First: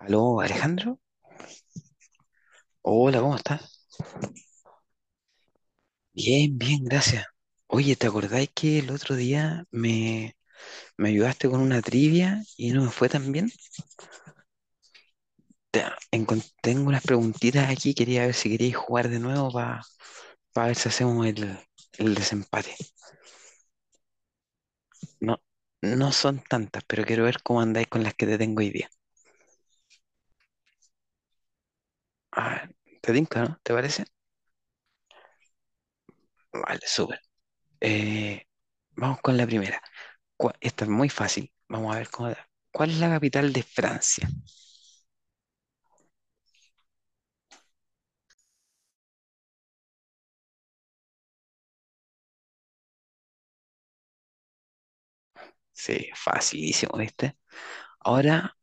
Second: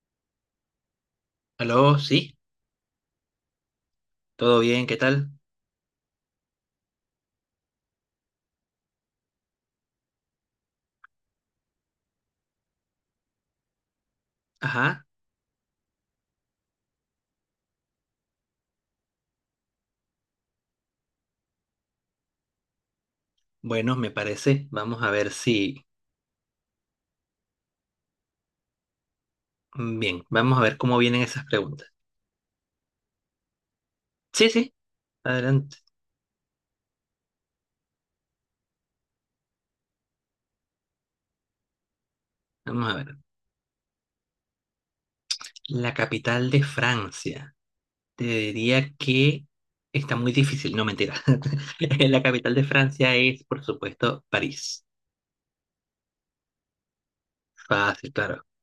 Aló, Alejandro. Aló, sí, Hola, ¿cómo estás? todo bien, ¿qué tal? Bien, bien, gracias. Oye, ¿te acordáis que el otro día me ayudaste con una trivia y no me fue tan bien? Ajá, Te- Tengo unas preguntitas aquí, quería ver si queríais jugar de nuevo para ver si hacemos el desempate. bueno, me parece. Vamos a ver No, si. no son tantas, pero quiero ver cómo andáis con las que te tengo hoy día. Bien, vamos a ver cómo vienen esas preguntas. Ah, ¿te tinca, no? ¿Te parece? Sí, sí, adelante. Vale, súper. Eh, Vamos con la primera. Esta es muy fácil. Vamos a ver cómo da. Vamos ¿Cuál a es la ver. capital de Francia? La capital de Francia. Te diría que está muy difícil, no mentira. La capital de Francia es, por supuesto, París. Sí, facilísimo, ¿viste? Fácil, claro. Ahora,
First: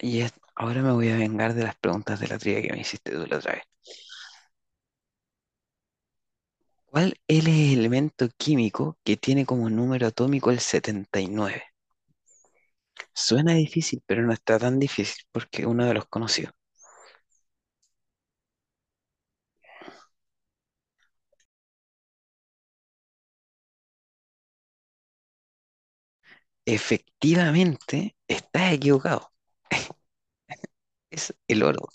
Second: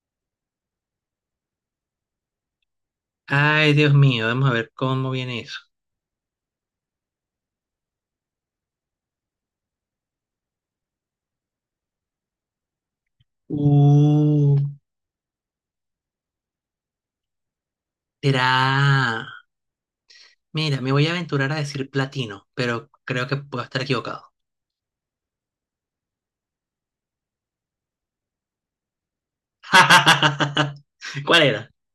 ahora me voy a vengar de las preguntas de la trivia que me hiciste tú la otra vez. Ay, Dios mío, vamos a ver cómo viene eso. ¿Cuál es el elemento químico que tiene como número atómico el 79? Suena difícil, pero no Uh, está tan difícil porque es uno de los conocidos. Será. Mira, me voy a aventurar a decir platino, pero creo que puedo estar equivocado. Efectivamente, estás equivocado. Es ¿Cuál el era? oro,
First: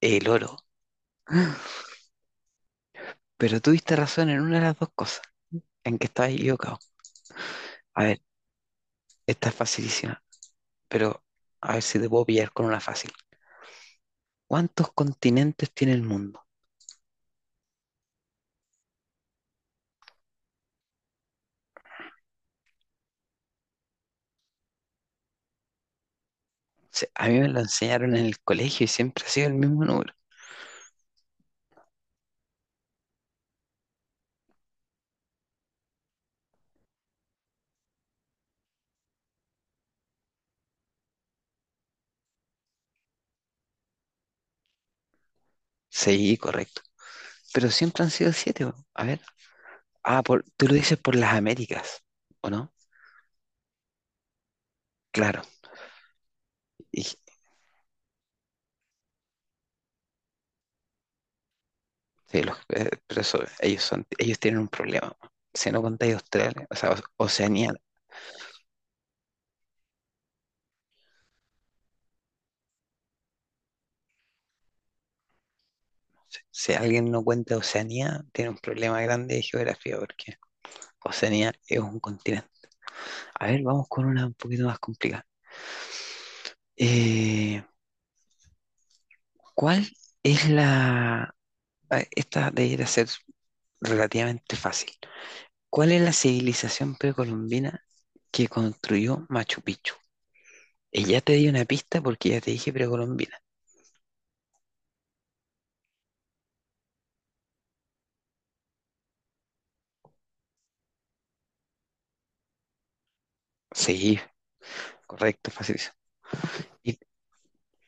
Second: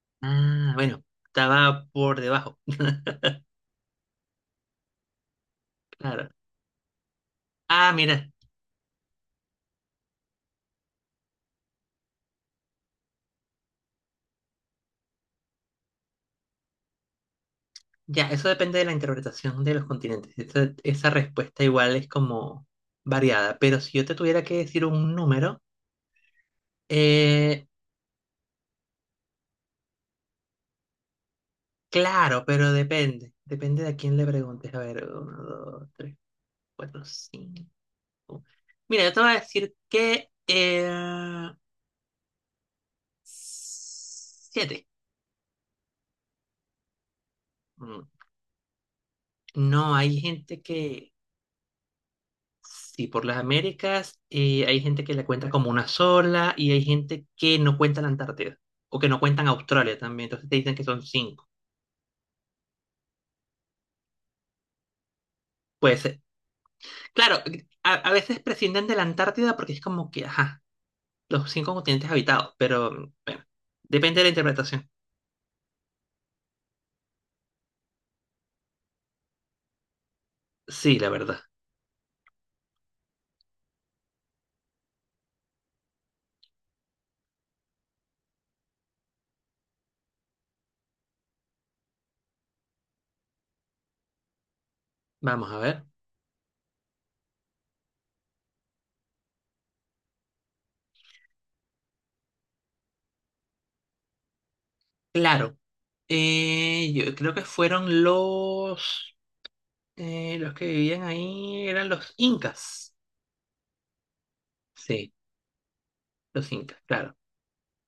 el oro. Ah, bueno, estaba por debajo. Pero tuviste razón en una de las dos cosas, en que Claro. estabas equivocado. Ah, A ver, mira, esta es facilísima, pero a ver si te puedo pillar con una fácil. ¿Cuántos continentes tiene el mundo? ya, eso depende de la interpretación de los continentes. Esa respuesta igual es como variada, pero si yo te tuviera que decir un número, A mí me lo eh, enseñaron en el colegio y siempre ha sido el mismo número. claro, pero depende. Depende de a quién le preguntes. A ver, uno, dos, tres, cuatro, cinco. Mira, yo te voy a decir que siete. Sí, correcto. Pero siempre Mm, han sido 7. Bo. A ver. No, hay Ah, gente tú lo dices que. por las Américas, ¿o no? Sí, por las Américas hay gente que la Claro. cuenta como una sola y hay Y, sí, gente que no cuenta la Antártida o que no cuentan Australia también, entonces te dicen que son cinco. Pero eso, ellos tienen un problema. Si no Puede contáis ser. Australia, o sea, Claro, Oceanía. a veces prescinden de la Antártida porque es como que, ajá, los cinco continentes habitados, pero bueno, depende de la interpretación. Si alguien no cuenta Oceanía, tiene un problema grande de geografía, porque Sí, la verdad. Oceanía es un continente. A ver, vamos con una un poquito más complicada. Eh, ¿Cuál es la Ah, esta debería ser relativamente fácil. Vamos a ver. ¿Cuál es la civilización precolombina que construyó Machu Picchu? Y ya te di una pista porque ya te dije precolombina. Claro, yo creo que fueron los que vivían ahí, eran los incas. Sí, Sí, correcto, facilísimo. los incas, Y, claro.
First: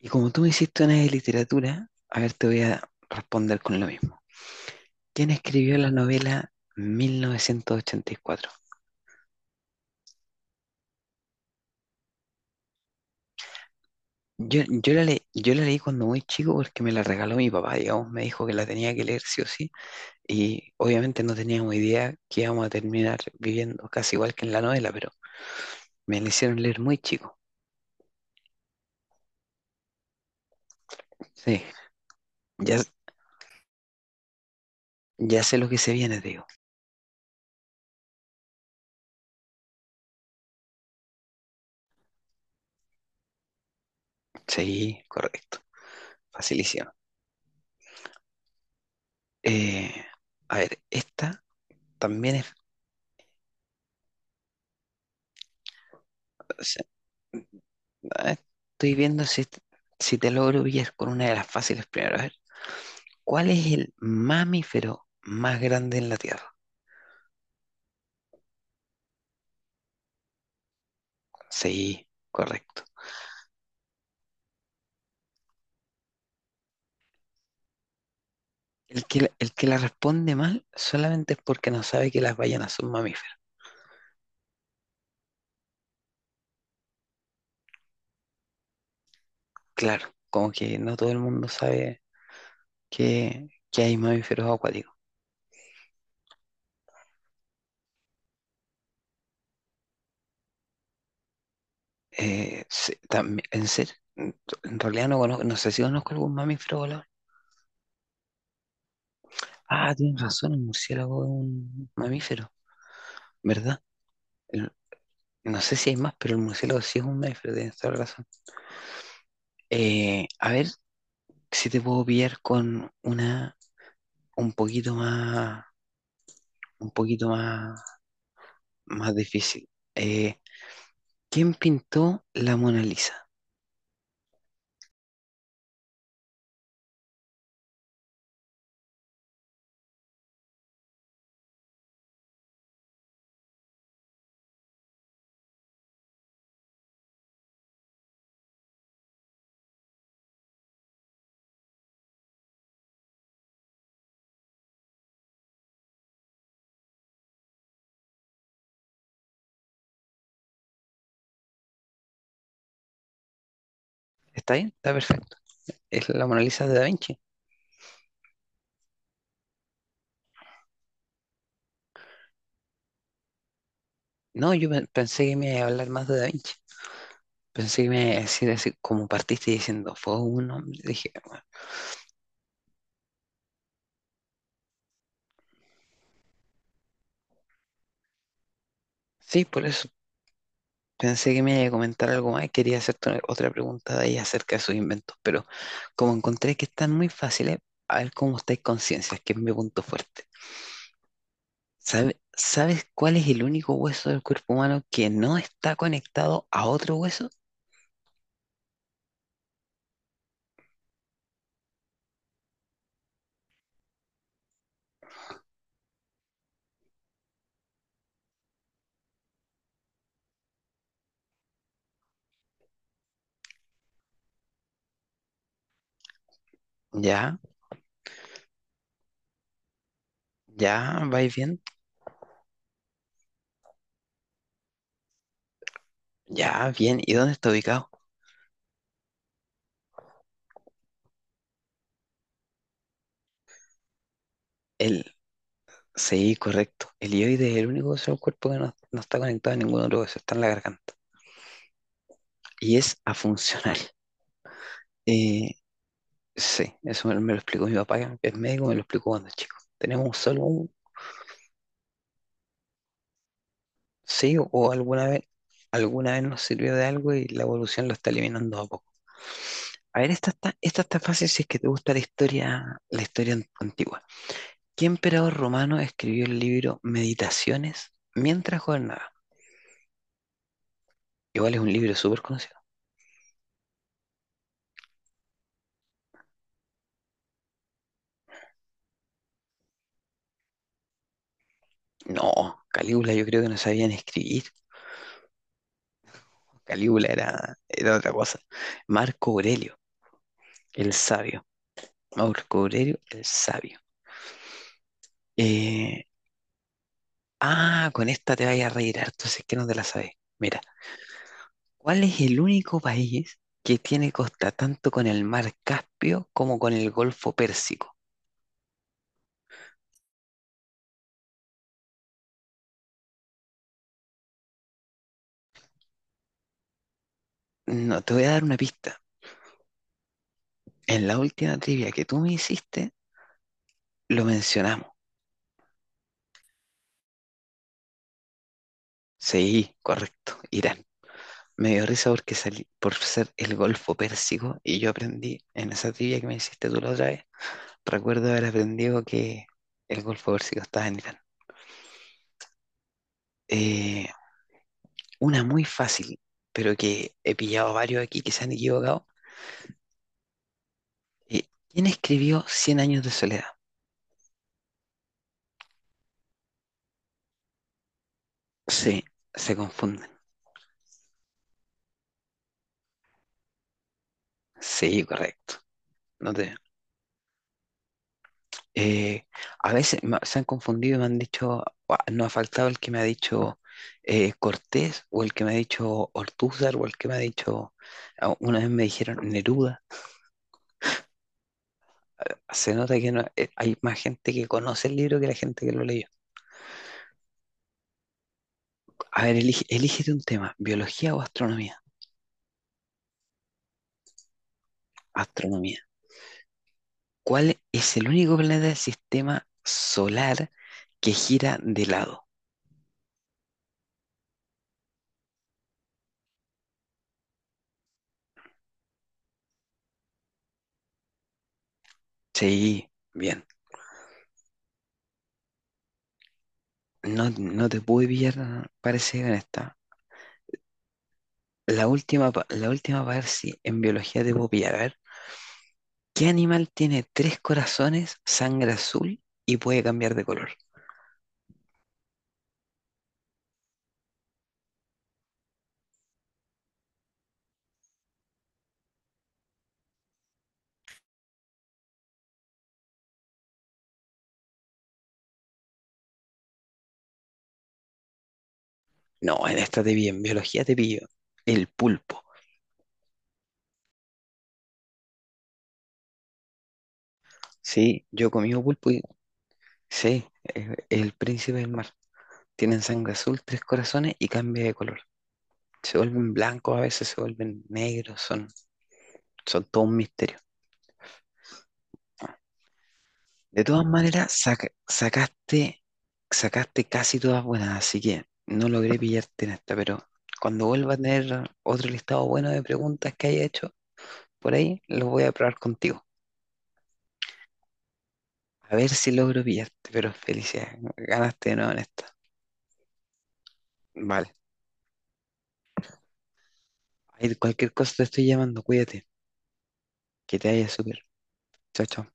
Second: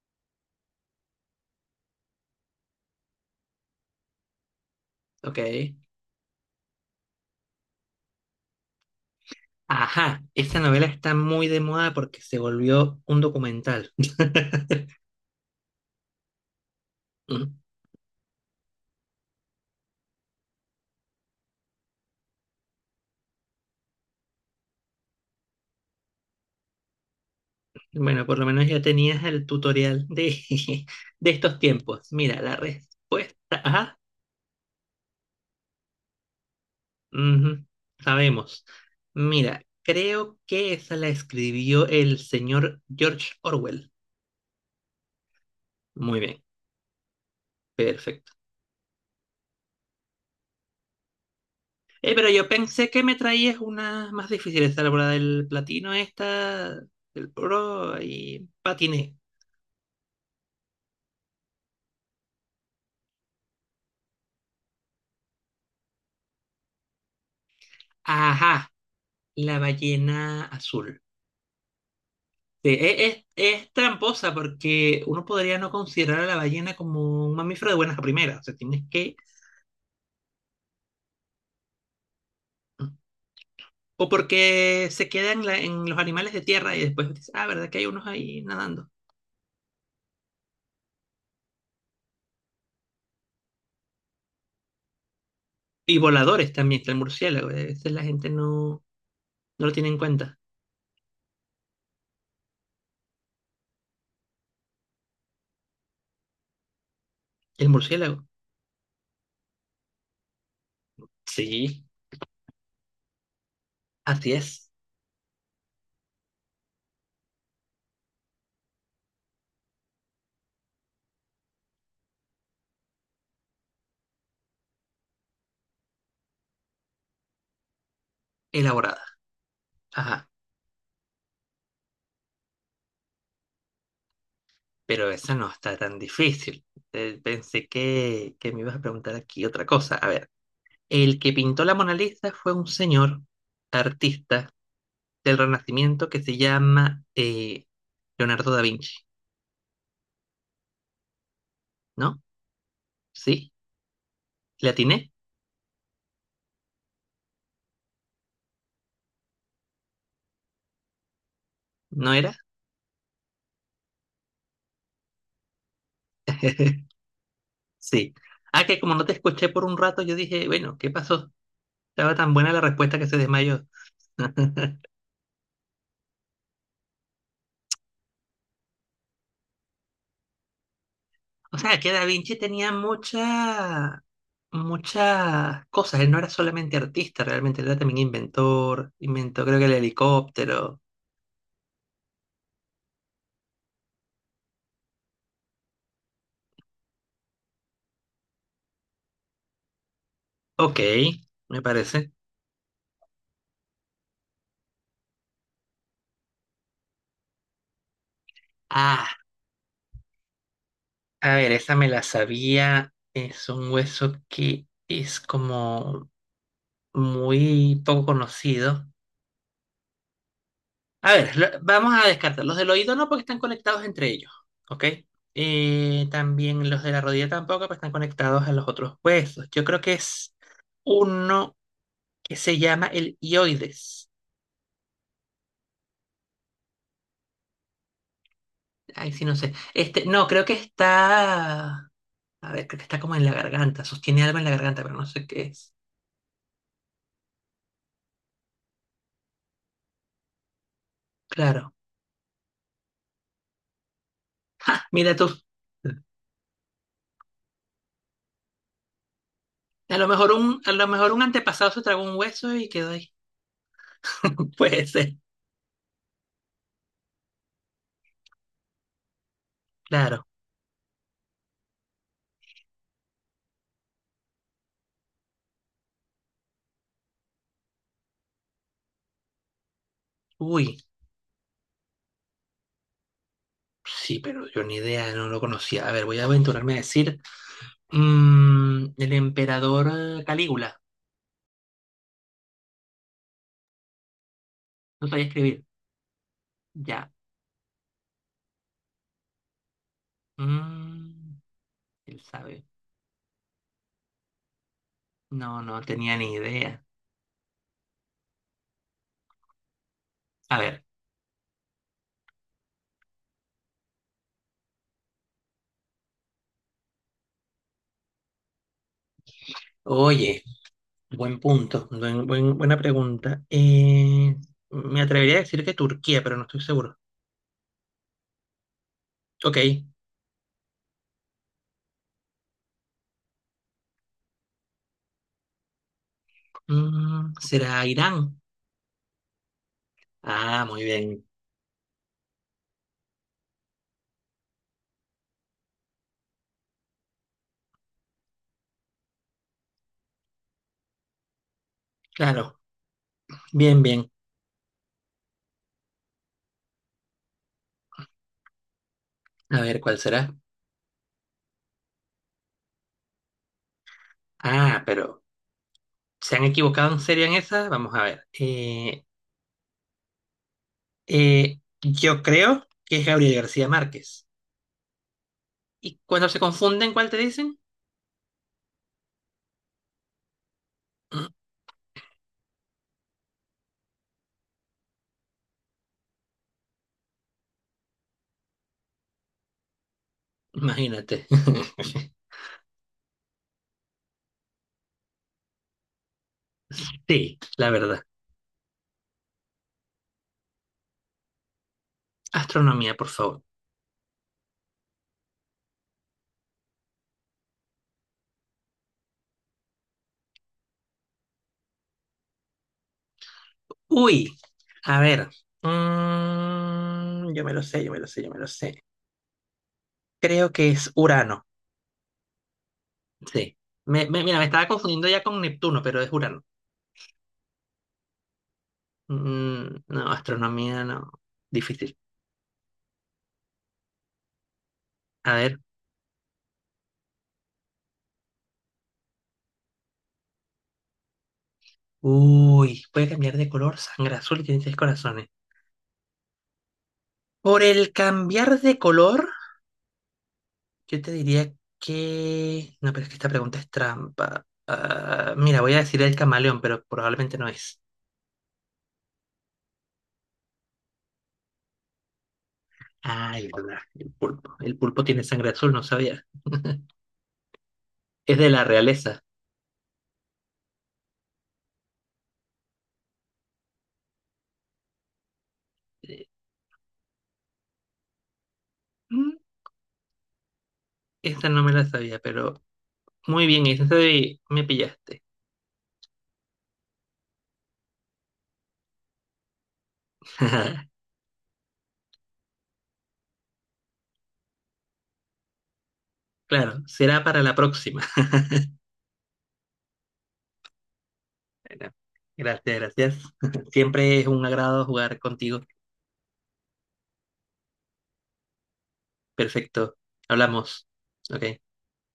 y como tú me hiciste una de literatura, a ver, te voy a responder con lo mismo. ¿Quién Ok. escribió la novela 1984? Ajá, esta novela está muy de moda porque se volvió un documental. Yo la leí cuando muy chico porque me la regaló mi Mm. papá, digamos, me dijo que la tenía que leer sí o sí. Y obviamente no teníamos idea que íbamos a terminar viviendo casi igual que en la novela, pero me la hicieron leer muy chico. Bueno, por lo menos ya tenías el tutorial de, de estos Sí, tiempos. Mira, la ya, respuesta. Ajá, ya sé lo que se viene, te digo. ujú, sabemos. Mira, creo que esa la escribió el señor George Orwell. Sí, correcto. Muy bien, Facilísimo. perfecto. Eh, a ver, esta Pero también es... yo pensé que me traías una más difícil, esa la bola del platino, o esta, sea, del oro, A ver, y estoy patiné. viendo si te logro pillar con una de las fáciles primero. A ver, ¿cuál es el mamífero más grande en la Tierra? Ajá, la ballena azul. Sí, Sí, correcto. es tramposa porque uno podría no considerar a la ballena como un mamífero de buenas a primeras. O sea, tienes que. El que la responde mal solamente es porque no sabe que las ballenas son mamíferos. O porque se queda en, en los animales de tierra y después dices, ah, ¿verdad que hay unos ahí nadando? Claro, como que no todo el mundo sabe que hay mamíferos acuáticos. Y voladores también, está el murciélago. A veces la gente no, no lo tiene en cuenta. También, en serio, en realidad no conozco, no sé si conozco algún mamífero volador. El murciélago. Ah, tienes razón, el murciélago es Sí, un mamífero, ¿verdad? así es. El- no sé si hay más, pero el murciélago sí es un mamífero, tienes toda la razón. A ver si te puedo pillar con una un poquito más, un poquito más, Elaborada. más difícil. Ajá. Eh, ¿Quién pintó la Mona Lisa? Pero esa no está tan difícil. Pensé que, me ibas a preguntar aquí otra cosa. A ver. El que pintó la Mona Lisa fue un señor artista del Renacimiento que se llama Leonardo da Vinci, ¿no? ¿Sí? ¿Le atiné? ¿No era? ¿Está bien? Está perfecto. Es la Mona Lisa de Da Vinci. Sí. Ah, que como no te escuché por un rato, yo dije, bueno, ¿qué pasó? Estaba tan buena la respuesta que se desmayó. No, pensé que me iba a hablar más de Da Vinci. Pensé que me iba a decir así, como partiste diciendo, fue un hombre. Dije, "Ah, O sea, que Da Vinci tenía muchas cosas. Él no era solamente artista, realmente él era también inventor. sí, Inventó, creo que por el eso". helicóptero. Pensé que me iba a comentar algo más. Y quería hacerte otra pregunta de ahí acerca de sus inventos, pero como encontré que están muy fáciles, a ver cómo estáis conciencias, que es mi punto fuerte. Ok, me parece. ¿Sabes cuál es el único hueso del cuerpo humano que no está conectado a otro hueso? Ah. A ver, esa me la sabía. Es un hueso que es como muy poco conocido. A ver, vamos a descartar. Los del oído no, porque están conectados entre ellos. ¿Ok? También los de la rodilla Ya, tampoco, porque están conectados a los otros huesos. Yo creo que es ya, vais uno bien. que se llama el hioides. Ya, bien. ¿Y dónde está ubicado? Ay, sí, no sé. Este, no, creo que está. A ver, creo que está como en la garganta. Sostiene algo en la garganta, pero no El sé qué es. Sí, correcto. El hioide es el único hueso del cuerpo que no está conectado a ningún otro hueso, está en la garganta. Claro. Y es afuncional. Mira tú. Eh, sí, eso me lo explicó mi papá, que es médico, me lo explicó cuando chico. A lo Tenemos mejor solo a un lo mejor un antepasado se tragó un hueso y quedó ahí. sí o Puede ser, alguna vez nos sirvió de algo y la evolución lo está eliminando a poco. A ver, claro. Esta está fácil si es que te gusta la historia antigua. ¿Qué emperador romano escribió el libro Meditaciones mientras gobernaba? Uy, Igual es un libro súper conocido. sí, pero yo ni idea, no lo conocía. A ver, voy a aventurarme a decir el emperador Calígula. No, Calígula yo creo que no sabían escribir. No sabía escribir. Calígula Ya. Era otra cosa. Marco Aurelio, el Mm, sabio. Él Marco sabe. Aurelio, el sabio. No, no Eh, tenía ni idea. Con esta te vayas a reír harto, si es que no te la sabes. A Mira, ver. ¿cuál es el único país que tiene costa tanto con el mar Caspio como con el Golfo Pérsico? Oye, buen punto, buena pregunta. Me atrevería a decir que Turquía, pero no estoy seguro. No, te voy a dar una pista. Ok. En la última trivia que tú me hiciste, lo mencionamos. ¿Será Irán? Sí, correcto, Ah, muy Irán. bien. Me dio risa porque salí por ser el Golfo Pérsico y yo aprendí en esa trivia que me hiciste tú la otra vez. Recuerdo haber aprendido que el Golfo Pérsico estaba en Irán. Claro. Bien, Eh, bien. una muy fácil, pero que he pillado varios aquí que se han equivocado. A ver, ¿cuál será? ¿Quién escribió Cien años de soledad? Ah, pero ¿se han equivocado en serio en esa? Vamos a ver. Sí, se confunden. Yo creo que es Gabriel García Márquez. Sí, correcto. ¿Y cuando No se te, confunden, cuál te dicen? Eh, a veces se han confundido y me han dicho, "Guau, no ha faltado el que me ha dicho Cortés o el que me ha dicho Ortúzar o el que me ha dicho, una vez me dijeron Neruda. Imagínate. Se nota que hay más gente que conoce el libro que la gente que lo leyó. Sí, la verdad. A ver, elígete un tema, biología o astronomía. Astronomía, por favor. Astronomía. ¿Cuál es el único planeta del sistema solar que gira de lado? Uy, a ver. Yo me lo sé, yo me lo sé, yo me lo sé. Creo que es Urano. Sí, bien. Sí. Mira, me estaba confundiendo ya con Neptuno, pero es Urano. No, no te pude pillar, parece, en esta. Mm, no, astronomía no. La Difícil. última, la última para ver si en biología debo pillar. A ver, A ver. ¿qué animal tiene 3 corazones, sangre azul y puede cambiar de color? Uy, puede cambiar de color, sangre azul y tiene seis corazones. Por el cambiar de color, yo te diría que. No, pero es que esta pregunta es trampa. Ah, mira, voy a decir el camaleón, pero probablemente no es. No, en esta te vi, en biología te pillo. El pulpo. Ah, el pulpo. El pulpo tiene sangre azul, no sabía. Sí, yo he Es de la comido pulpo y realeza. sí, es el príncipe del mar. Tienen sangre azul, 3 corazones y cambia de color. Se Eh, vuelven blancos, a veces se vuelven negros, mm, son todo un misterio. Esta no me la sabía, pero muy De bien, esa todas maneras, sí me pillaste. Sacaste casi todas buenas, así que no logré pillarte en esta, pero cuando vuelva a tener otro listado bueno de preguntas que haya hecho por ahí, los voy a probar contigo. Claro, será para la próxima. A ver si logro pillarte, pero felicidades, ganaste de nuevo en Bueno, esta. gracias, gracias. Siempre es Vale, un agrado jugar contigo. ahí cualquier cosa te estoy llamando, cuídate, Perfecto. que te vaya Hablamos. súper. Ok. Chao, chao.